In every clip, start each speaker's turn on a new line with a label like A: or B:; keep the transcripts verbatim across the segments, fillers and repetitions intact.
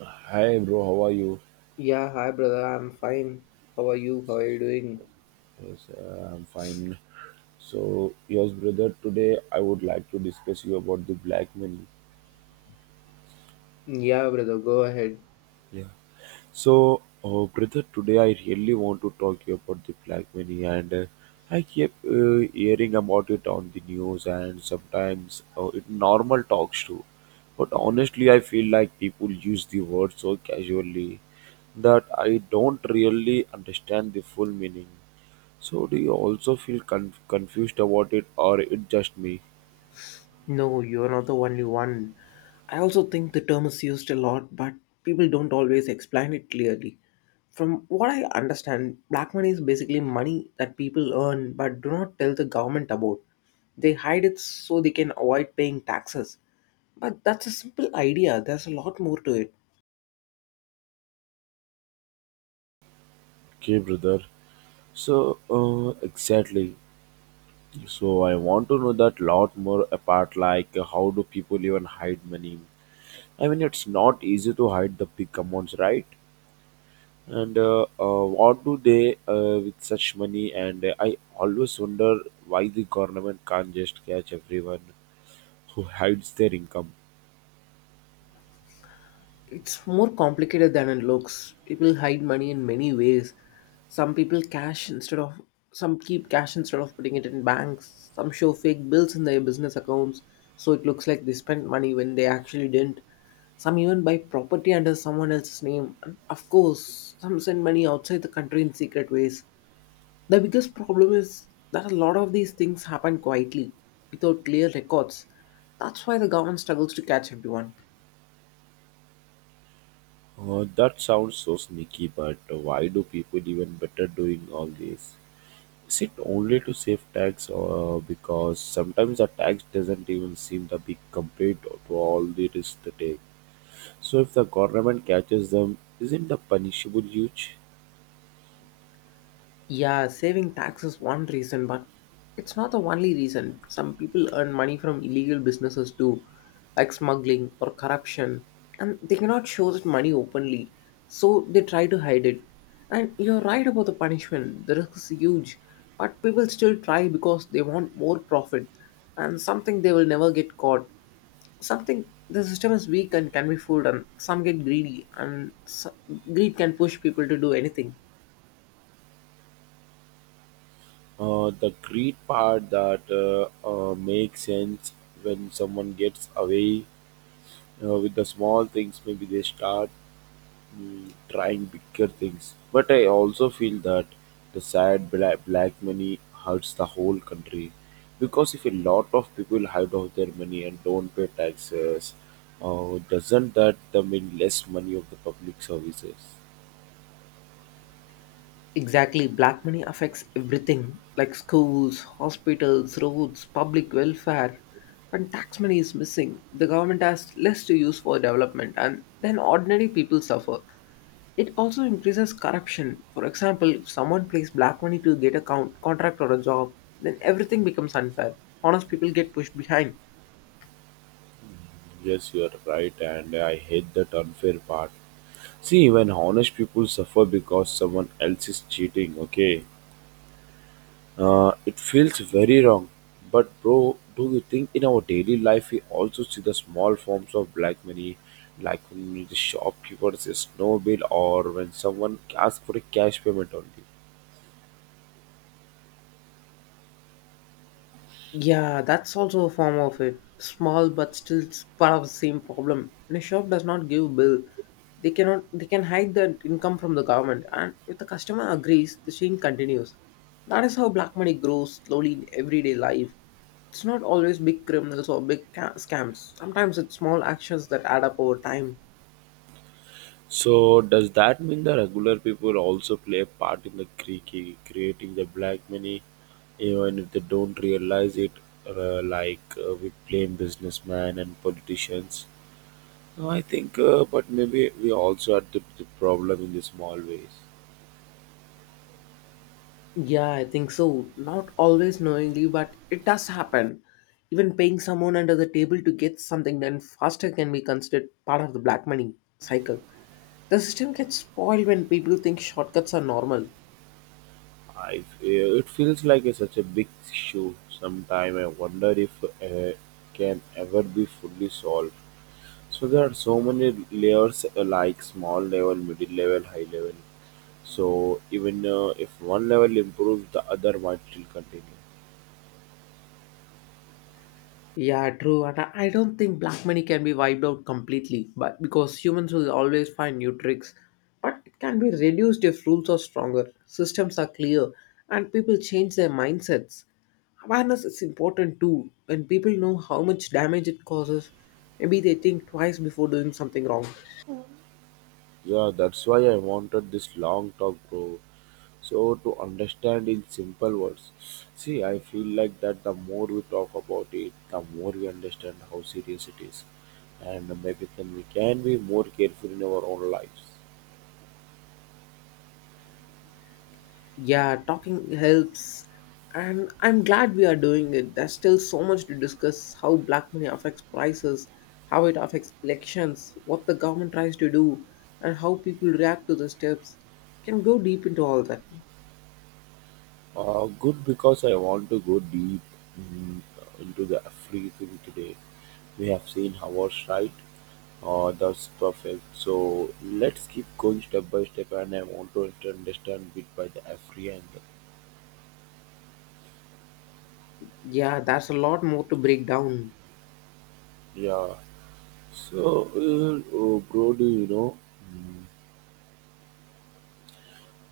A: Hi bro, how are you?
B: Yeah, hi brother, I'm fine. How are you? How are you doing?
A: Yes, uh, I'm fine. So, yes, brother, today I would like to discuss you about the black money.
B: Yeah, brother, go ahead.
A: Yeah. So, uh, brother, today I really want to talk you about the black money, and uh, I keep uh, hearing about it on the news and sometimes uh, it normal talks too. But honestly, I feel like people use the word so casually that I don't really understand the full meaning. So do you also feel con- confused about it or it just me?
B: No, you're not the only one. I also think the term is used a lot, but people don't always explain it clearly. From what I understand, black money is basically money that people earn but do not tell the government about. They hide it so they can avoid paying taxes. But that's a simple idea, there's a lot more to it.
A: Okay, brother. So uh, exactly. So I want to know that lot more apart like how do people even hide money? I mean it's not easy to hide the big amounts, right? And uh, uh, what do they uh, with such money? And uh, I always wonder why the government can't just catch everyone who hides their income.
B: It's more complicated than it looks. People hide money in many ways. Some people cash instead of some keep cash instead of putting it in banks. Some show fake bills in their business accounts so it looks like they spent money when they actually didn't. Some even buy property under someone else's name. And of course, some send money outside the country in secret ways. The biggest problem is that a lot of these things happen quietly without clear records. That's why the government struggles to catch everyone.
A: Uh, that sounds so sneaky, but why do people even better doing all this? Is it only to save tax, or because sometimes the tax doesn't even seem to be compared to all the risks they take? So if the government catches them, isn't the punishable huge?
B: Yeah, saving tax is one reason, but it's not the only reason. Some people earn money from illegal businesses too, like smuggling or corruption, and they cannot show that money openly, so they try to hide it. And you're right about the punishment, the risk is huge, but people still try because they want more profit and something they will never get caught. Something the system is weak and can be fooled, and some get greedy, and s greed can push people to do anything.
A: Uh, the greed part that uh, uh, makes sense when someone gets away uh, with the small things, maybe they start mm, trying bigger things. But I also feel that the sad black, black money hurts the whole country because if a lot of people hide out their money and don't pay taxes, uh, doesn't that the mean less money of the public services?
B: Exactly, black money affects everything like schools, hospitals, roads, public welfare. When tax money is missing, the government has less to use for development and then ordinary people suffer. It also increases corruption. For example, if someone pays black money to get a count, contract or a job, then everything becomes unfair. Honest people get pushed behind.
A: Yes, you are right, and I hate that unfair part. See, when honest people suffer because someone else is cheating, okay? Uh, it feels very wrong. But, bro, do you think in our daily life we also see the small forms of black money, like when the shopkeeper says no bill or when someone asks for a cash payment only?
B: Yeah, that's also a form of it. Small but still s- part of the same problem. When a shop does not give bill, they cannot they can hide the income from the government, and if the customer agrees, the chain continues. That is how black money grows slowly in everyday life. It's not always big criminals or big ca- scams. Sometimes it's small actions that add up over time.
A: So, does that mean the regular people also play a part in the cre- creating the black money, even if they don't realize it? Uh, like uh, we blame businessmen and politicians. No, I think, uh, but maybe we also are the, the problem in the small ways.
B: Yeah, I think so. Not always knowingly, but it does happen. Even paying someone under the table to get something done faster can be considered part of the black money cycle. The system gets spoiled when people think shortcuts are normal.
A: I, it feels like a, such a big issue. Sometimes I wonder if uh, can ever be fully solved. So there are so many layers, uh, like small level, middle level, high level. So even uh, if one level improves, the other might still continue.
B: Yeah, true. And I I don't think black money can be wiped out completely, but because humans will always find new tricks. But it can be reduced if rules are stronger, systems are clear, and people change their mindsets. Awareness is important too. When people know how much damage it causes, maybe they think twice before doing something wrong.
A: Yeah, that's why I wanted this long talk, bro. So to understand in simple words, see, I feel like that the more we talk about it, the more we understand how serious it is, and maybe then we can be more careful in our own lives.
B: Yeah, talking helps. And I'm glad we are doing it. There's still so much to discuss: how black money affects prices, how it affects elections, what the government tries to do, and how people react to the steps. Can go deep into all that.
A: Uh, good because I want to go deep mm, into the everything today. We have seen ours right, uh, that's perfect. So let's keep going step by step, and I want to understand bit by the every angle.
B: Yeah, there's a lot more to break down.
A: Yeah. So, uh, oh, bro, do you know? mm,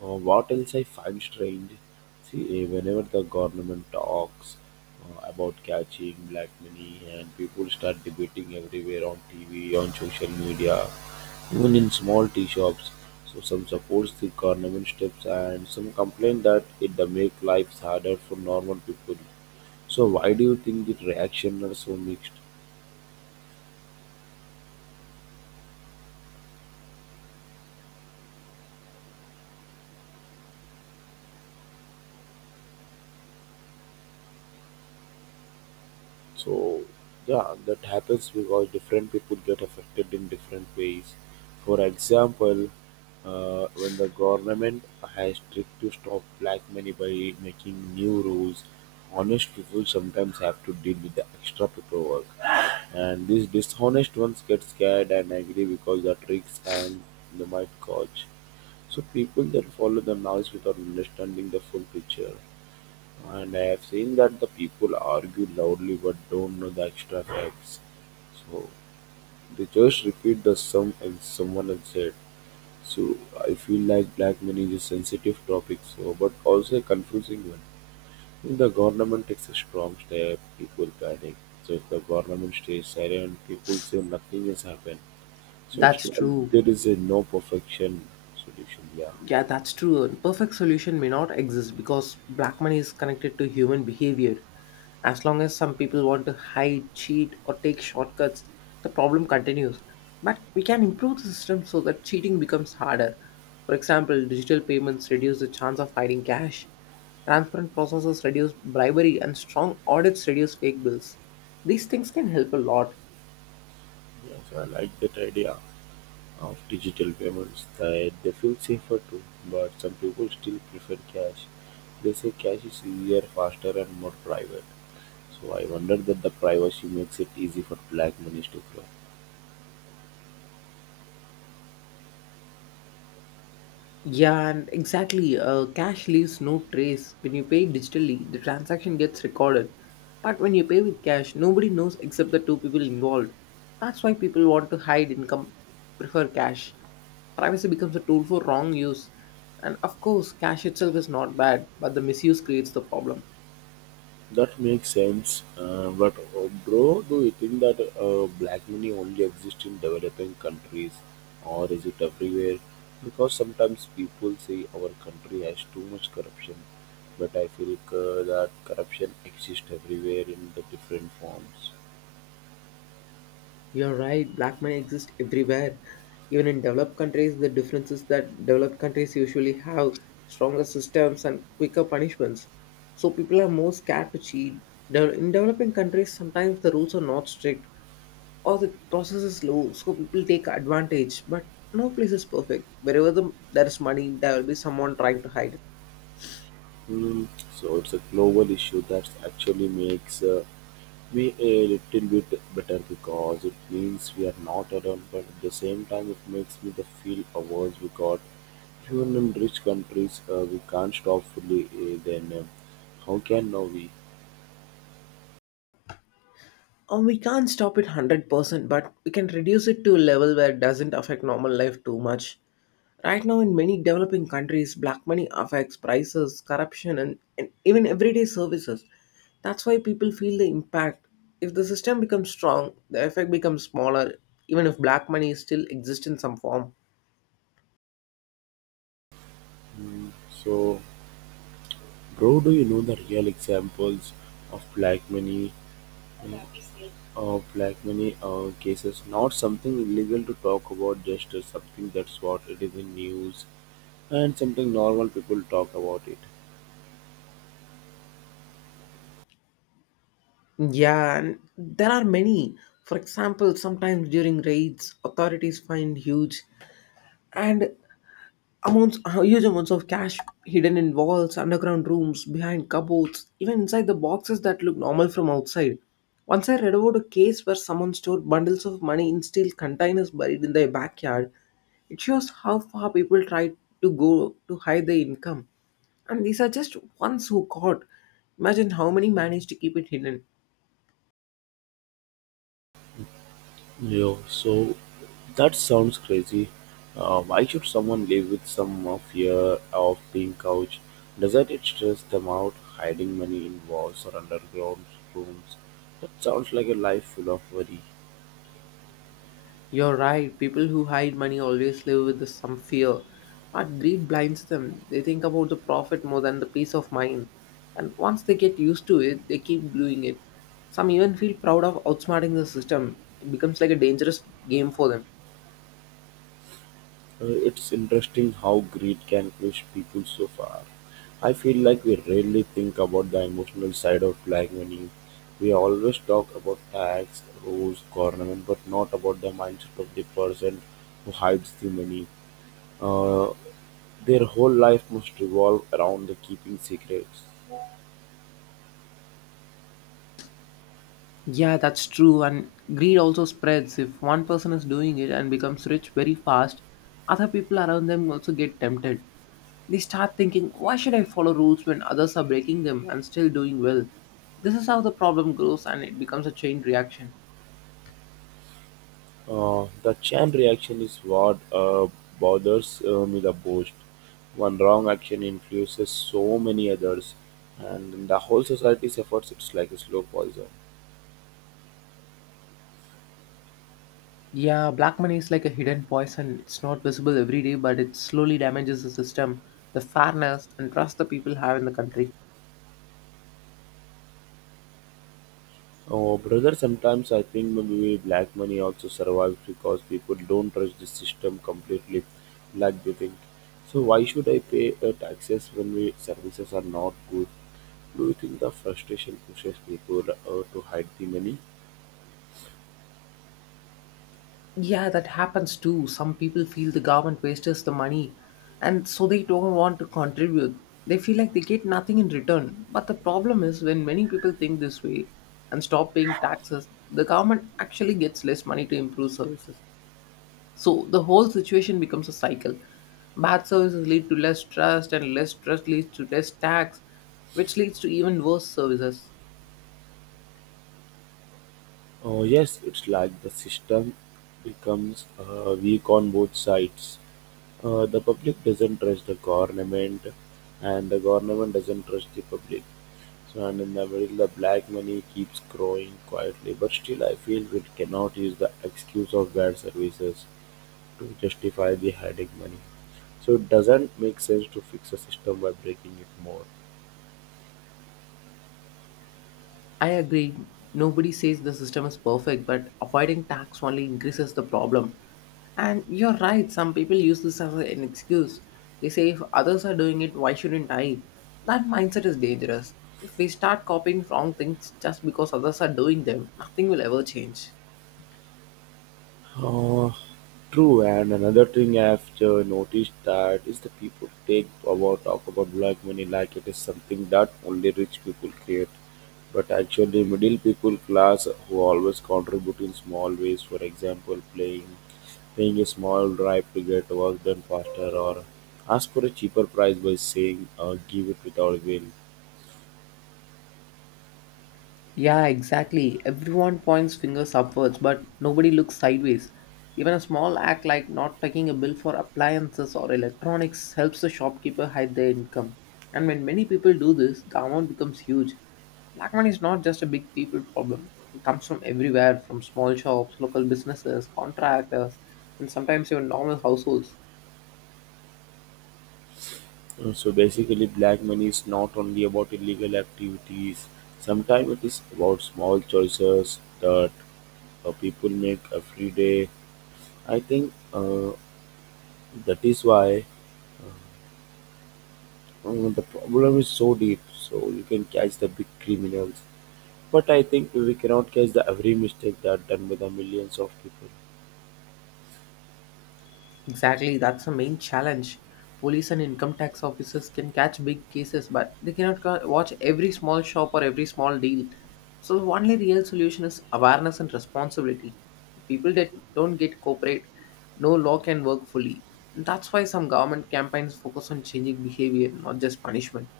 A: Uh, what else I find strange, see, eh, whenever the government talks uh, about catching black money and people start debating everywhere on T V, on social media, even in small tea shops. So some supports the government steps and some complain that it the make lives harder for normal people. So why do you think the reaction are so mixed? So yeah, that happens because different people get affected in different ways. For example, uh, when the government has tried to stop black money by making new rules, honest people sometimes have to deal with the extra paperwork, and these dishonest ones get scared and angry because the tricks and they might catch. So people that follow the noise without understanding the full picture. And I have seen that the people argue loudly but don't know the extra facts. So they just repeat the sum and someone else said. So I feel like black money is a sensitive topic, so but also a confusing one. If the government takes a strong step, people panic. So if the government stays silent, people say nothing has happened. So it's
B: That's
A: like
B: true.
A: there is a no perfection solution. Yeah,
B: Yeah, that's true. A perfect solution may not exist because black money is connected to human behavior. As long as some people want to hide, cheat, or take shortcuts, the problem continues. But we can improve the system so that cheating becomes harder. For example, digital payments reduce the chance of hiding cash, transparent processes reduce bribery, and strong audits reduce fake bills. These things can help a lot.
A: yeah. So I like that idea. Of digital payments that they feel safer too, but some people still prefer cash. They say cash is easier, faster, and more private. So I wonder that the privacy makes it easy for black money to grow.
B: Yeah, and exactly. Uh, cash leaves no trace. When you pay digitally, the transaction gets recorded. But when you pay with cash, nobody knows except the two people involved. That's why people want to hide income, prefer cash. Privacy becomes a tool for wrong use. And of course, cash itself is not bad, but the misuse creates the problem.
A: That makes sense. Uh, but uh, bro, do you think that uh, black money only exists in developing countries or is it everywhere? Because sometimes people say our country has too much corruption, but I feel uh, that corruption exists everywhere in the different forms.
B: You're right, black money exists everywhere. Even in developed countries, the difference is that developed countries usually have stronger systems and quicker punishments. So people are more scared to cheat. De- In developing countries, sometimes the rules are not strict or the process is slow, so people take advantage. But no place is perfect. Wherever the, there is money, there will be someone trying to hide it.
A: Hmm. So it's a global issue that actually makes uh, we a little bit better because it means we are not alone, but at the same time, it makes me the feel awards we got. Even in rich countries, uh, we can't stop fully uh, then uh, how can now we?
B: Um, we can't stop it one hundred percent, but we can reduce it to a level where it doesn't affect normal life too much. Right now, in many developing countries, black money affects prices, corruption, and, and even everyday services. That's why people feel the impact. If the system becomes strong, the effect becomes smaller, even if black money still exists in some form.
A: So, bro, do you know the real examples of black money? uh, Of black money uh, cases, not something illegal to talk about, just uh, something that's what it is in news and something normal people talk about it.
B: Yeah, and there are many. For example, sometimes during raids, authorities find huge and Amounts, uh, huge amounts of cash hidden in walls, underground rooms, behind cupboards, even inside the boxes that look normal from outside. Once I read about a case where someone stored bundles of money in steel containers buried in their backyard. It shows how far people try to go to hide their income. And these are just ones who caught. Imagine how many managed to keep it hidden.
A: Yo, so that sounds crazy. Uh, why should someone live with some uh, fear of being couch? Doesn't it stress them out, hiding money in walls or underground rooms? That sounds like a life full of worry.
B: You're right, people who hide money always live with some fear. But greed blinds them. They think about the profit more than the peace of mind. And once they get used to it, they keep doing it. Some even feel proud of outsmarting the system. It becomes like a dangerous game for them.
A: Uh, it's interesting how greed can push people so far. I feel like we rarely think about the emotional side of black money. We always talk about tax, rules, government, but not about the mindset of the person who hides the money. Uh, their whole life must revolve around the keeping secrets.
B: Yeah, that's true. And greed also spreads. If one person is doing it and becomes rich very fast, other people around them also get tempted. They start thinking, why should I follow rules when others are breaking them and still doing well? This is how the problem grows and it becomes a chain reaction.
A: Uh, the chain reaction is what uh, bothers uh, me the most. One wrong action influences so many others, and the whole society suffers. It's like a slow poison.
B: Yeah, black money is like a hidden poison. It's not visible every day, but it slowly damages the system, the fairness, and trust the people have in the country.
A: Oh, brother, sometimes I think maybe black money also survives because people don't trust the system completely like they think. So why should I pay uh, taxes when we services are not good? Do you think the frustration pushes people uh, to hide the money?
B: Yeah, that happens too. Some people feel the government wastes the money and so they don't want to contribute. They feel like they get nothing in return. But the problem is when many people think this way and stop paying taxes, the government actually gets less money to improve services. So the whole situation becomes a cycle. Bad services lead to less trust, and less trust leads to less tax, which leads to even worse services.
A: Uh, yes, it's like the system becomes uh, weak on both sides. Uh, the public doesn't trust the government, and the government doesn't trust the public. So, and in the middle, the black money keeps growing quietly. But still, I feel we cannot use the excuse of bad services to justify the hiding money. So, it doesn't make sense to fix a system by breaking it more.
B: I agree. Nobody says the system is perfect, but avoiding tax only increases the problem. And you're right, some people use this as an excuse. They say if others are doing it, why shouldn't I? That mindset is dangerous. If we start copying wrong things just because others are doing them, nothing will ever change.
A: Uh, True, and another thing I've uh, noticed that is the people take about talk about black money like it is something that only rich people create, but actually middle people class who always contribute in small ways. For example, playing paying a small bribe to get work done faster, or ask for a cheaper price by saying uh, give it without will.
B: Yeah, exactly. Everyone points fingers upwards, but nobody looks sideways. Even a small act like not taking a bill for appliances or electronics helps the shopkeeper hide their income. And when many people do this, the amount becomes huge. Black money is not just a big people problem, it comes from everywhere: from small shops, local businesses, contractors, and sometimes even normal households.
A: Uh, So basically, black money is not only about illegal activities. Sometimes it is about small choices that uh, people make every day. I think uh, that is why um, the problem is so deep. So you can catch the big criminals, but I think we cannot catch the every mistake that done by the millions of people.
B: Exactly, that's the main challenge. Police and income tax officers can catch big cases, but they cannot ca- watch every small shop or every small deal. So, the only real solution is awareness and responsibility. If people that don't get cooperate, no law can work fully. That's why some government campaigns focus on changing behavior, not just punishment.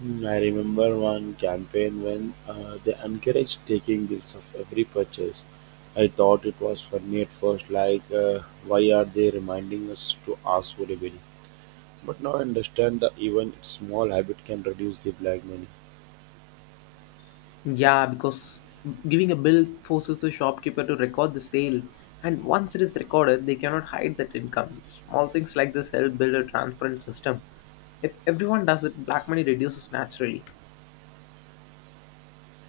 A: Hmm, I remember one campaign when uh, they encouraged taking bills of every purchase. I thought it was funny at first, like uh, why are they reminding us to ask for a bill? But now I understand that even small habit can reduce the black money.
B: Yeah, because giving a bill forces the shopkeeper to record the sale, and once it is recorded, they cannot hide that income. Small things like this help build a transparent system. If everyone does it, black money reduces naturally.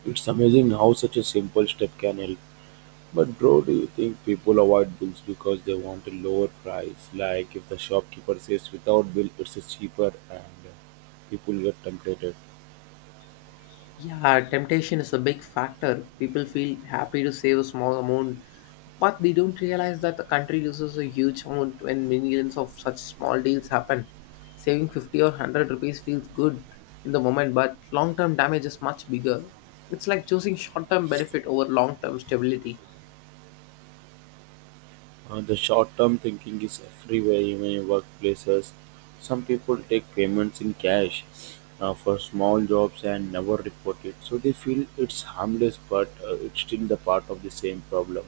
A: It's amazing how such a simple step can help. But bro, do you think people avoid bills because they want a lower price? Like if the shopkeeper says without bill it's cheaper and uh, people get tempted.
B: Yeah, temptation is a big factor. People feel happy to save a small amount, but they don't realize that the country loses a huge amount when millions of such small deals happen. Saving fifty or one hundred rupees feels good in the moment, but long term damage is much bigger. It's like choosing short term benefit over long term stability.
A: Uh, the short-term thinking is everywhere, even in workplaces. Some people take payments in cash uh, for small jobs and never report it. So they feel it's harmless, but uh, it's still the part of the same problem.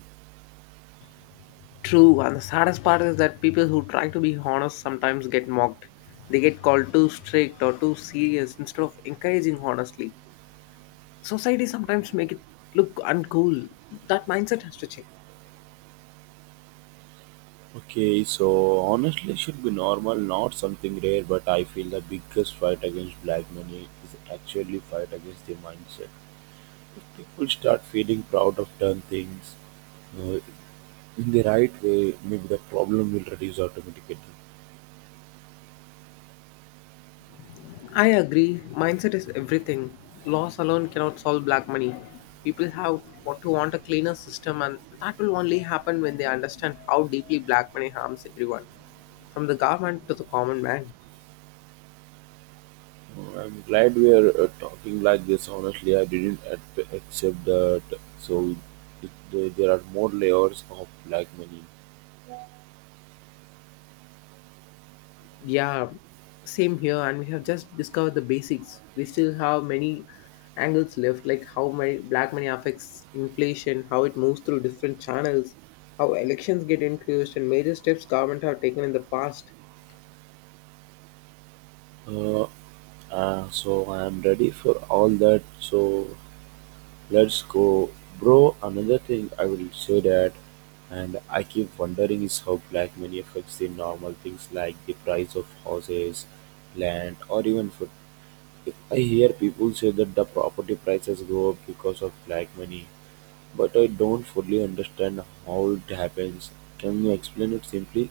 B: True, and the saddest part is that people who try to be honest sometimes get mocked. They get called too strict or too serious instead of encouraging honestly. Society sometimes make it look uncool. That mindset has to change.
A: Okay, so honestly, it should be normal, not something rare. But I feel the biggest fight against black money is actually fight against the mindset. If people start feeling proud of done things uh, in the right way, maybe the problem will reduce automatically.
B: I agree, mindset is everything. Laws alone cannot solve black money. People have what to want a cleaner system, and that will only happen when they understand how deeply black money harms everyone, from the government to the common man.
A: Uh, I'm glad we are uh, talking like this. Honestly, I didn't ac- accept that. So it, there there are more layers of black money.
B: Yeah, same here. And we have just discovered the basics. We still have many angles left, like how money, black money affects inflation, how it moves through different channels, how elections get influenced, and major steps government have taken in the past.
A: Uh, uh, so I am ready for all that. So let's go. Bro, another thing I will say that and I keep wondering is how black money affects the normal things like the price of houses, land or even food. I hear people say that the property prices go up because of black money, but I don't fully understand how it happens. Can you explain it simply?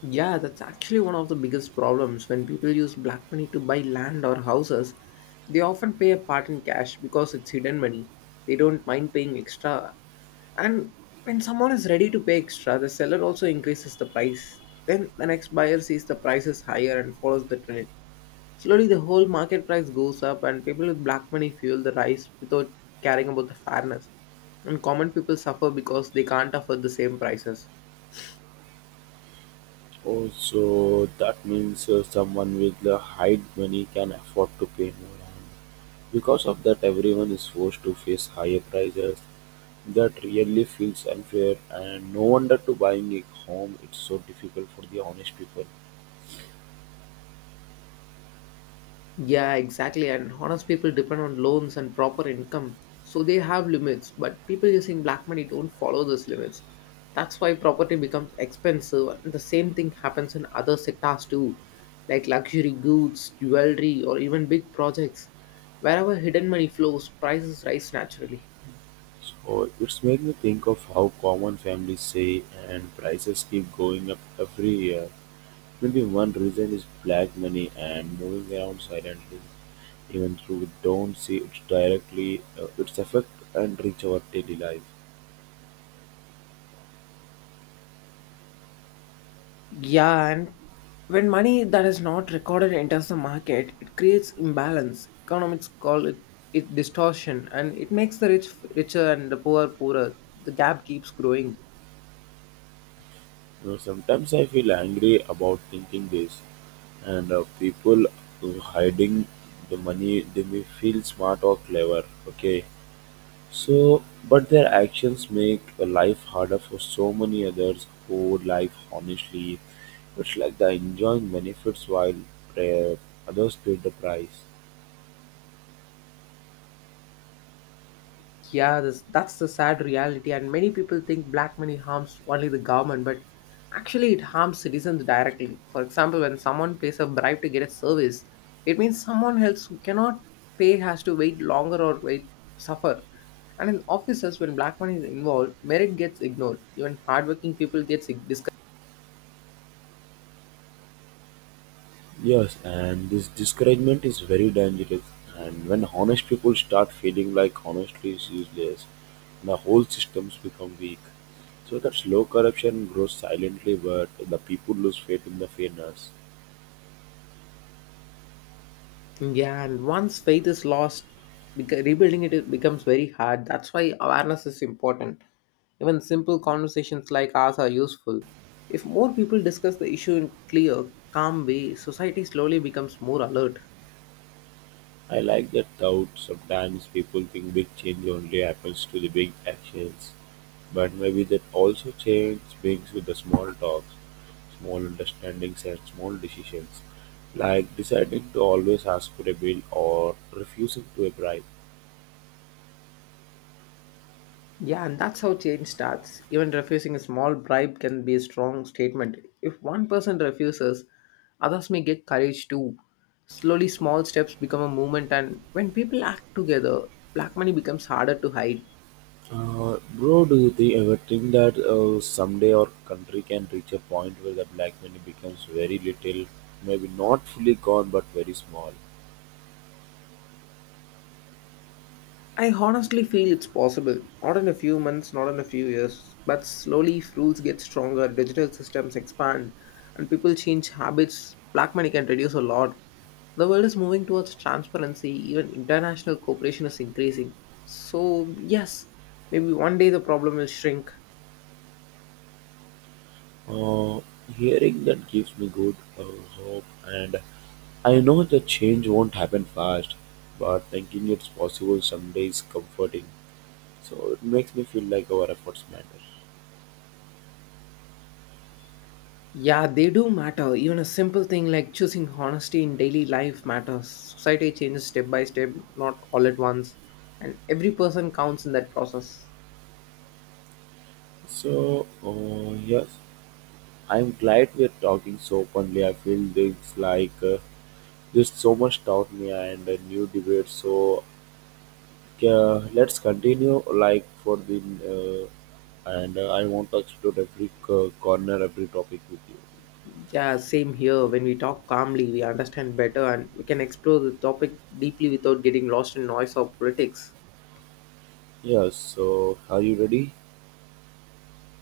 B: Yeah, that's actually one of the biggest problems. When people use black money to buy land or houses, they often pay a part in cash because it's hidden money. They don't mind paying extra. And when someone is ready to pay extra, the seller also increases the price. Then the next buyer sees the price is higher and follows the trend. Slowly, the whole market price goes up, and people with black money fuel the rise without caring about the fairness. And common people suffer because they can't afford the same prices.
A: Oh, so that means uh, someone with the high money can afford to pay more. Because of that, everyone is forced to face higher prices. That really feels unfair, and no wonder to buying a home it's so difficult for the honest people.
B: Yeah, exactly. And honest people depend on loans and proper income. So they have limits, but people using black money don't follow those limits. That's why property becomes expensive. And the same thing happens in other sectors too, like luxury goods, jewelry, or even big projects. Wherever hidden money flows, prices rise naturally.
A: So it's made me think of how common families say and prices keep going up every year. Maybe one reason is black money and moving around silently, even though we don't see it directly, uh, its effect and reach our daily life.
B: Yeah, and when money that is not recorded enters the market, it creates imbalance. Economists call it, it distortion, and it makes the rich f- richer and the poor poorer. The gap keeps growing.
A: You know, sometimes I feel angry about thinking this, and uh, people who hiding the money they may feel smart or clever. Okay, so but their actions make a life harder for so many others who life honestly. It's like they enjoying benefits while uh, others pay the price.
B: Yeah, this, that's the sad reality. And many people think black money harms only the government, but actually, it harms citizens directly. For example, when someone pays a bribe to get a service, it means someone else who cannot pay has to wait longer or wait suffer. And in offices, when black money is involved, merit gets ignored. Even hardworking people get discouraged.
A: Yes, and this discouragement is very dangerous. And when honest people start feeling like honesty is useless, the whole systems become weak. So that slow corruption grows silently, but the people lose faith in the fairness.
B: Yeah, and once faith is lost, beca- rebuilding it it becomes very hard. That's why awareness is important. Even simple conversations like ours are useful. If more people discuss the issue in clear, calm way, society slowly becomes more alert.
A: I like that thought. Sometimes people think big change only happens to the big actions, but maybe that also change begins with the small talks, small understandings, and small decisions, like deciding to always ask for a bill or refusing to a bribe.
B: Yeah, and that's how change starts. Even refusing a small bribe can be a strong statement. If one person refuses, others may get courage too. Slowly, small steps become a movement, and when people act together, black money becomes harder to hide.
A: Uh, bro, do you think, ever think that uh, someday our country can reach a point where the black money becomes very little, maybe not fully gone but very small?
B: I honestly feel it's possible. Not in a few months, not in a few years, but slowly if rules get stronger, digital systems expand, and people change habits. Black money can reduce a lot. The world is moving towards transparency, even international cooperation is increasing. So, yes, maybe one day the problem will shrink.
A: Uh, Hearing that gives me good uh, hope, and I know the change won't happen fast, but thinking it's possible someday is comforting. So it makes me feel like our efforts matter.
B: Yeah, they do matter. Even a simple thing like choosing honesty in daily life matters. Society changes step by step, not all at once, and every person counts in that process.
A: So, uh, yes, I'm glad we're talking so openly. I feel things like uh, this so much taught me and a new debate. So, uh, let's continue like for the uh, and uh, I want to explore every uh, corner, every topic with you.
B: Yeah, same here. When we talk calmly, we understand better and we can explore the topic deeply without getting lost in noise or politics.
A: Yes, so are you ready?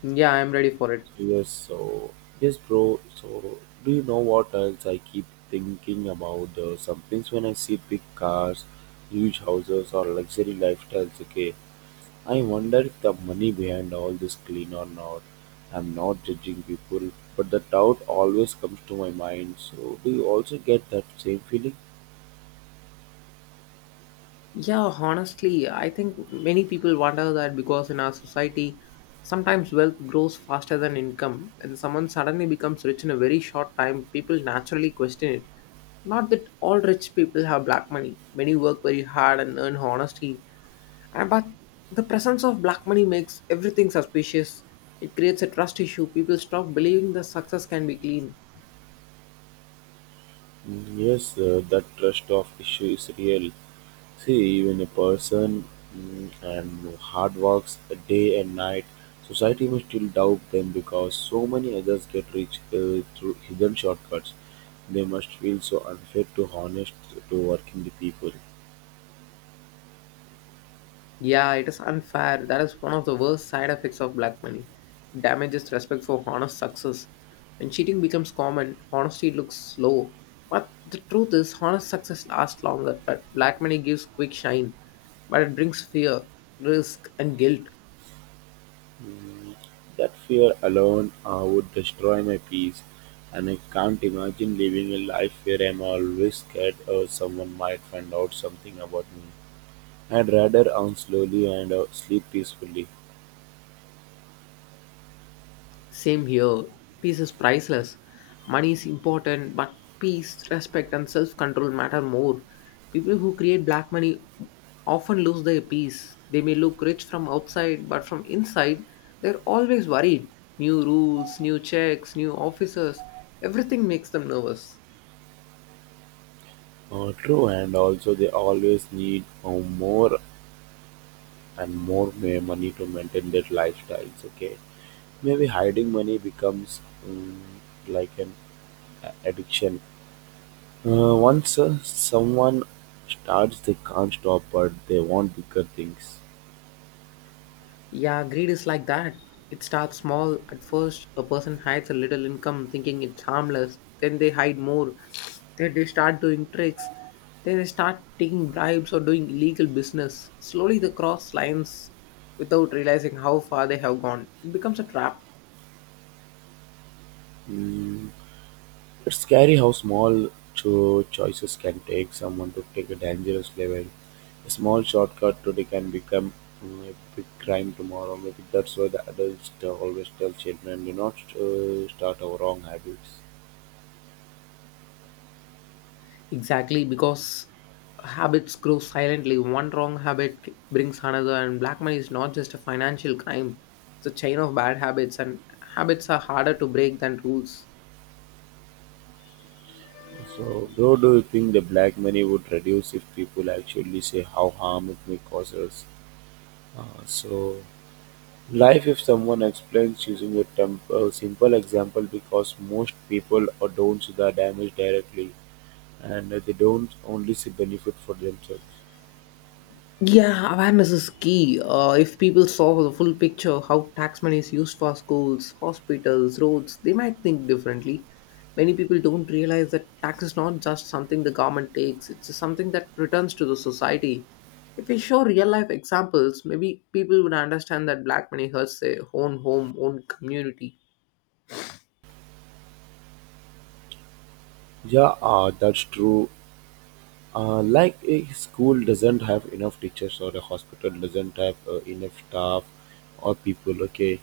B: Yeah, I'm ready for it.
A: So, yes, so yes, bro. So do you know what else I keep thinking about? Uh, some things when I see big cars, huge houses, or luxury lifestyles. Okay, I wonder if the money behind all this clean or not. I'm not judging people, but the doubt always comes to my mind. So do you also get that same feeling?
B: Yeah, honestly, I think many people wonder that because in our society, sometimes wealth grows faster than income, and someone suddenly becomes rich in a very short time, people naturally question it. Not that all rich people have black money. Many work very hard and earn honesty. Uh, But the presence of black money makes everything suspicious. It creates a trust issue. People stop believing the success can be clean.
A: Mm, yes, uh, that trust of issue is real. See, even a person mm, and hard works day and night, society will still doubt them because so many others get rich uh, through hidden shortcuts. They must feel so unfair to honest to working the people.
B: Yeah, it is unfair. That is one of the worst side effects of black money. It damages respect for honest success. When cheating becomes common, honesty looks slow. But the truth is, honest success lasts longer. But black money gives quick shine, but it brings fear, risk, and guilt.
A: Mm, that fear alone uh, would destroy my peace, and I can't imagine living a life where I'm always scared or someone might find out something about me. I'd rather earn slowly and uh, sleep peacefully.
B: Same here. Peace is priceless. Money is important, but peace, respect, and self control matter more. People who create black money often lose their peace. They may look rich from outside, but from inside, they're always worried. New rules, new checks, new officers, everything makes them nervous.
A: Uh, true, and also they always need uh, more and more ma- money to maintain their lifestyles. Okay, maybe hiding money becomes um, like an a- addiction. Uh, once uh, someone starts, they can't stop, but they want bigger things.
B: Yeah, greed is like that. It starts small. At first, a person hides a little income thinking it's harmless. Then they hide more. Then they start doing tricks. Then they start taking bribes or doing illegal business. Slowly, they cross lines without realizing how far they have gone. It becomes a trap.
A: Mm, it's scary how small cho- choices can take someone to take a dangerous level. A small shortcut today can become mm, a big crime tomorrow. Maybe that's why the adults t- always tell children, do not uh, start our wrong habits.
B: Exactly, because habits grow silently. One wrong habit c- brings another, and black money is not just a financial crime, it's a chain of bad habits, and habits are harder to break than rules.
A: So, bro, do you think the black money would reduce if people actually say how harm it may cause us? Uh, so, life, if someone explains using a temp- uh, simple example, because most people uh, don't see the damage directly and they don't only see benefit for themselves.
B: Yeah, awareness is key. Uh, if people saw the full picture, how tax money is used for schools, hospitals, roads, they might think differently. Many people don't realize that tax is not just something the government takes, it's something that returns to the society. If we show real life examples, maybe people would understand that black money hurts their own home, own community.
A: Yeah, uh, that's true. Uh, like a school doesn't have enough teachers or a hospital doesn't have uh, enough staff or people okay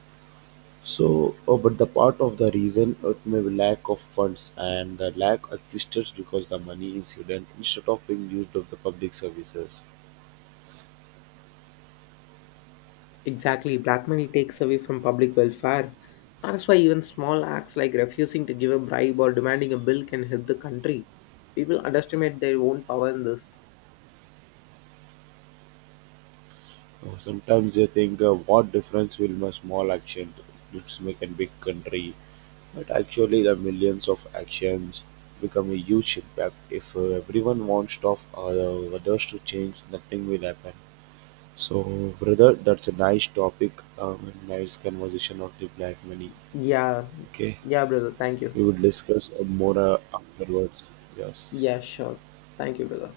A: so uh, but the part of the reason it may be lack of funds and the lack exists because the money is hidden instead of being used of the public services.
B: Exactly, black money takes away from public welfare. That's why even small acts like refusing to give a bribe or demanding a bill can help the country. People underestimate their own power in this.
A: Uh, sometimes they think uh, what difference will my small action let's make a big country. But actually, the millions of actions become a huge impact. If uh, everyone wants stuff or uh, others to change, nothing will happen. So, brother, that's a nice topic, um, and nice conversation of the black money.
B: Yeah,
A: Okay,
B: yeah, brother. Thank you.
A: we will discuss uh, more uh, afterwards. Yes.
B: Yeah, sure. Thank you, brother.